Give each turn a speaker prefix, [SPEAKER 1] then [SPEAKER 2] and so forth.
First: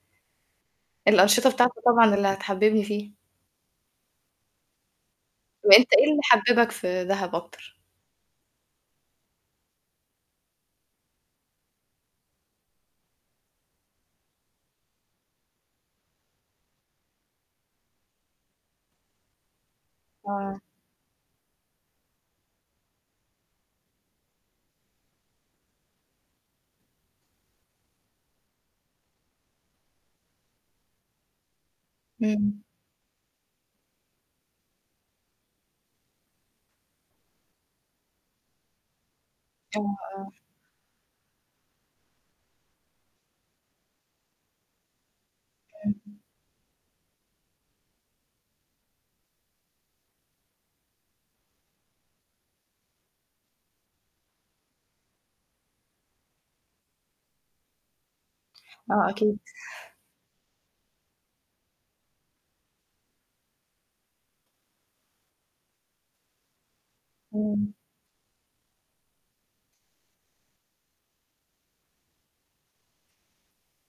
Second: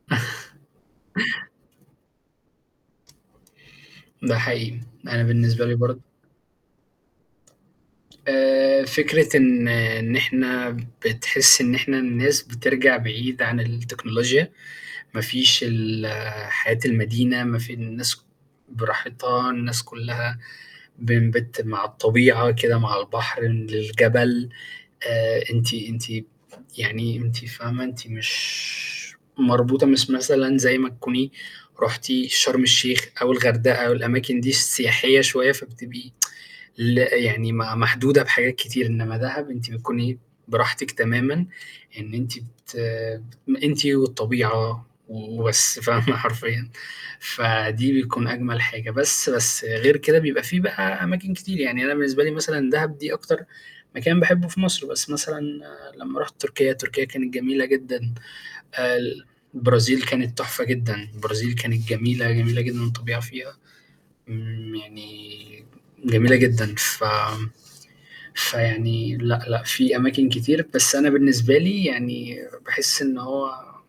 [SPEAKER 1] الأنشطة بتاعته طبعًا اللي حتحبِّبني فيه.
[SPEAKER 2] ده حقيقي، أنا بالنسبة لي
[SPEAKER 1] وأنت
[SPEAKER 2] برضه
[SPEAKER 1] إيه اللي حبِّبك في دهب أكثر؟
[SPEAKER 2] آآ، فكرة إن إن إحنا بتحسي إن احنا الناس بترجع بعيد عن التكنولوجيا، ما فيش ال حياة المدينة ما في الناس براحتها، الناس كُلّها
[SPEAKER 1] آه.
[SPEAKER 2] [unintelligible] مع الطبيعة كده، مع البحر للجبل آآ، أنتِ أنتِ يعني أنتِ فاهمة أنتِ مش مربوطة مش مثلًا زي ما تكوني رُحتِ
[SPEAKER 1] امم.
[SPEAKER 2] شرم الشيخ أو الغردقة أو الأماكن دي السياحية شوية، فبتبقي ل يعني م محدودة بحاجات كتير إنّما دهب أنتِ
[SPEAKER 1] آه،
[SPEAKER 2] بتكوني
[SPEAKER 1] آه.
[SPEAKER 2] براحتِك تمامًا إن أنتِ ت أنتِ والطبيعة و وبس فاهمة
[SPEAKER 1] امم.
[SPEAKER 2] حرفيًا فدي بيكون أجمل حاجة بس بس غير كده بيبقى في بقى أماكن كتير، يعني أنا بالنسبة لي مثلًا دهب دي أكتر مكان باحبّه في مصر، بس مثلًا لمّا رُحت تركيا، تركيا كانت جميلة جدًا آآ،
[SPEAKER 1] آه،
[SPEAKER 2] ال
[SPEAKER 1] أكيد.
[SPEAKER 2] البرازيل كانت تحفة جدًا، البرازيل كانت جميلة، جميلة جدًا الطبيعة فيها، امم يعني جميلة جدًا ف
[SPEAKER 1] إمم.
[SPEAKER 2] فيعني لأ، لأ في أماكن كتير، بس أنا بالنسبة لي يعني باحس إن هو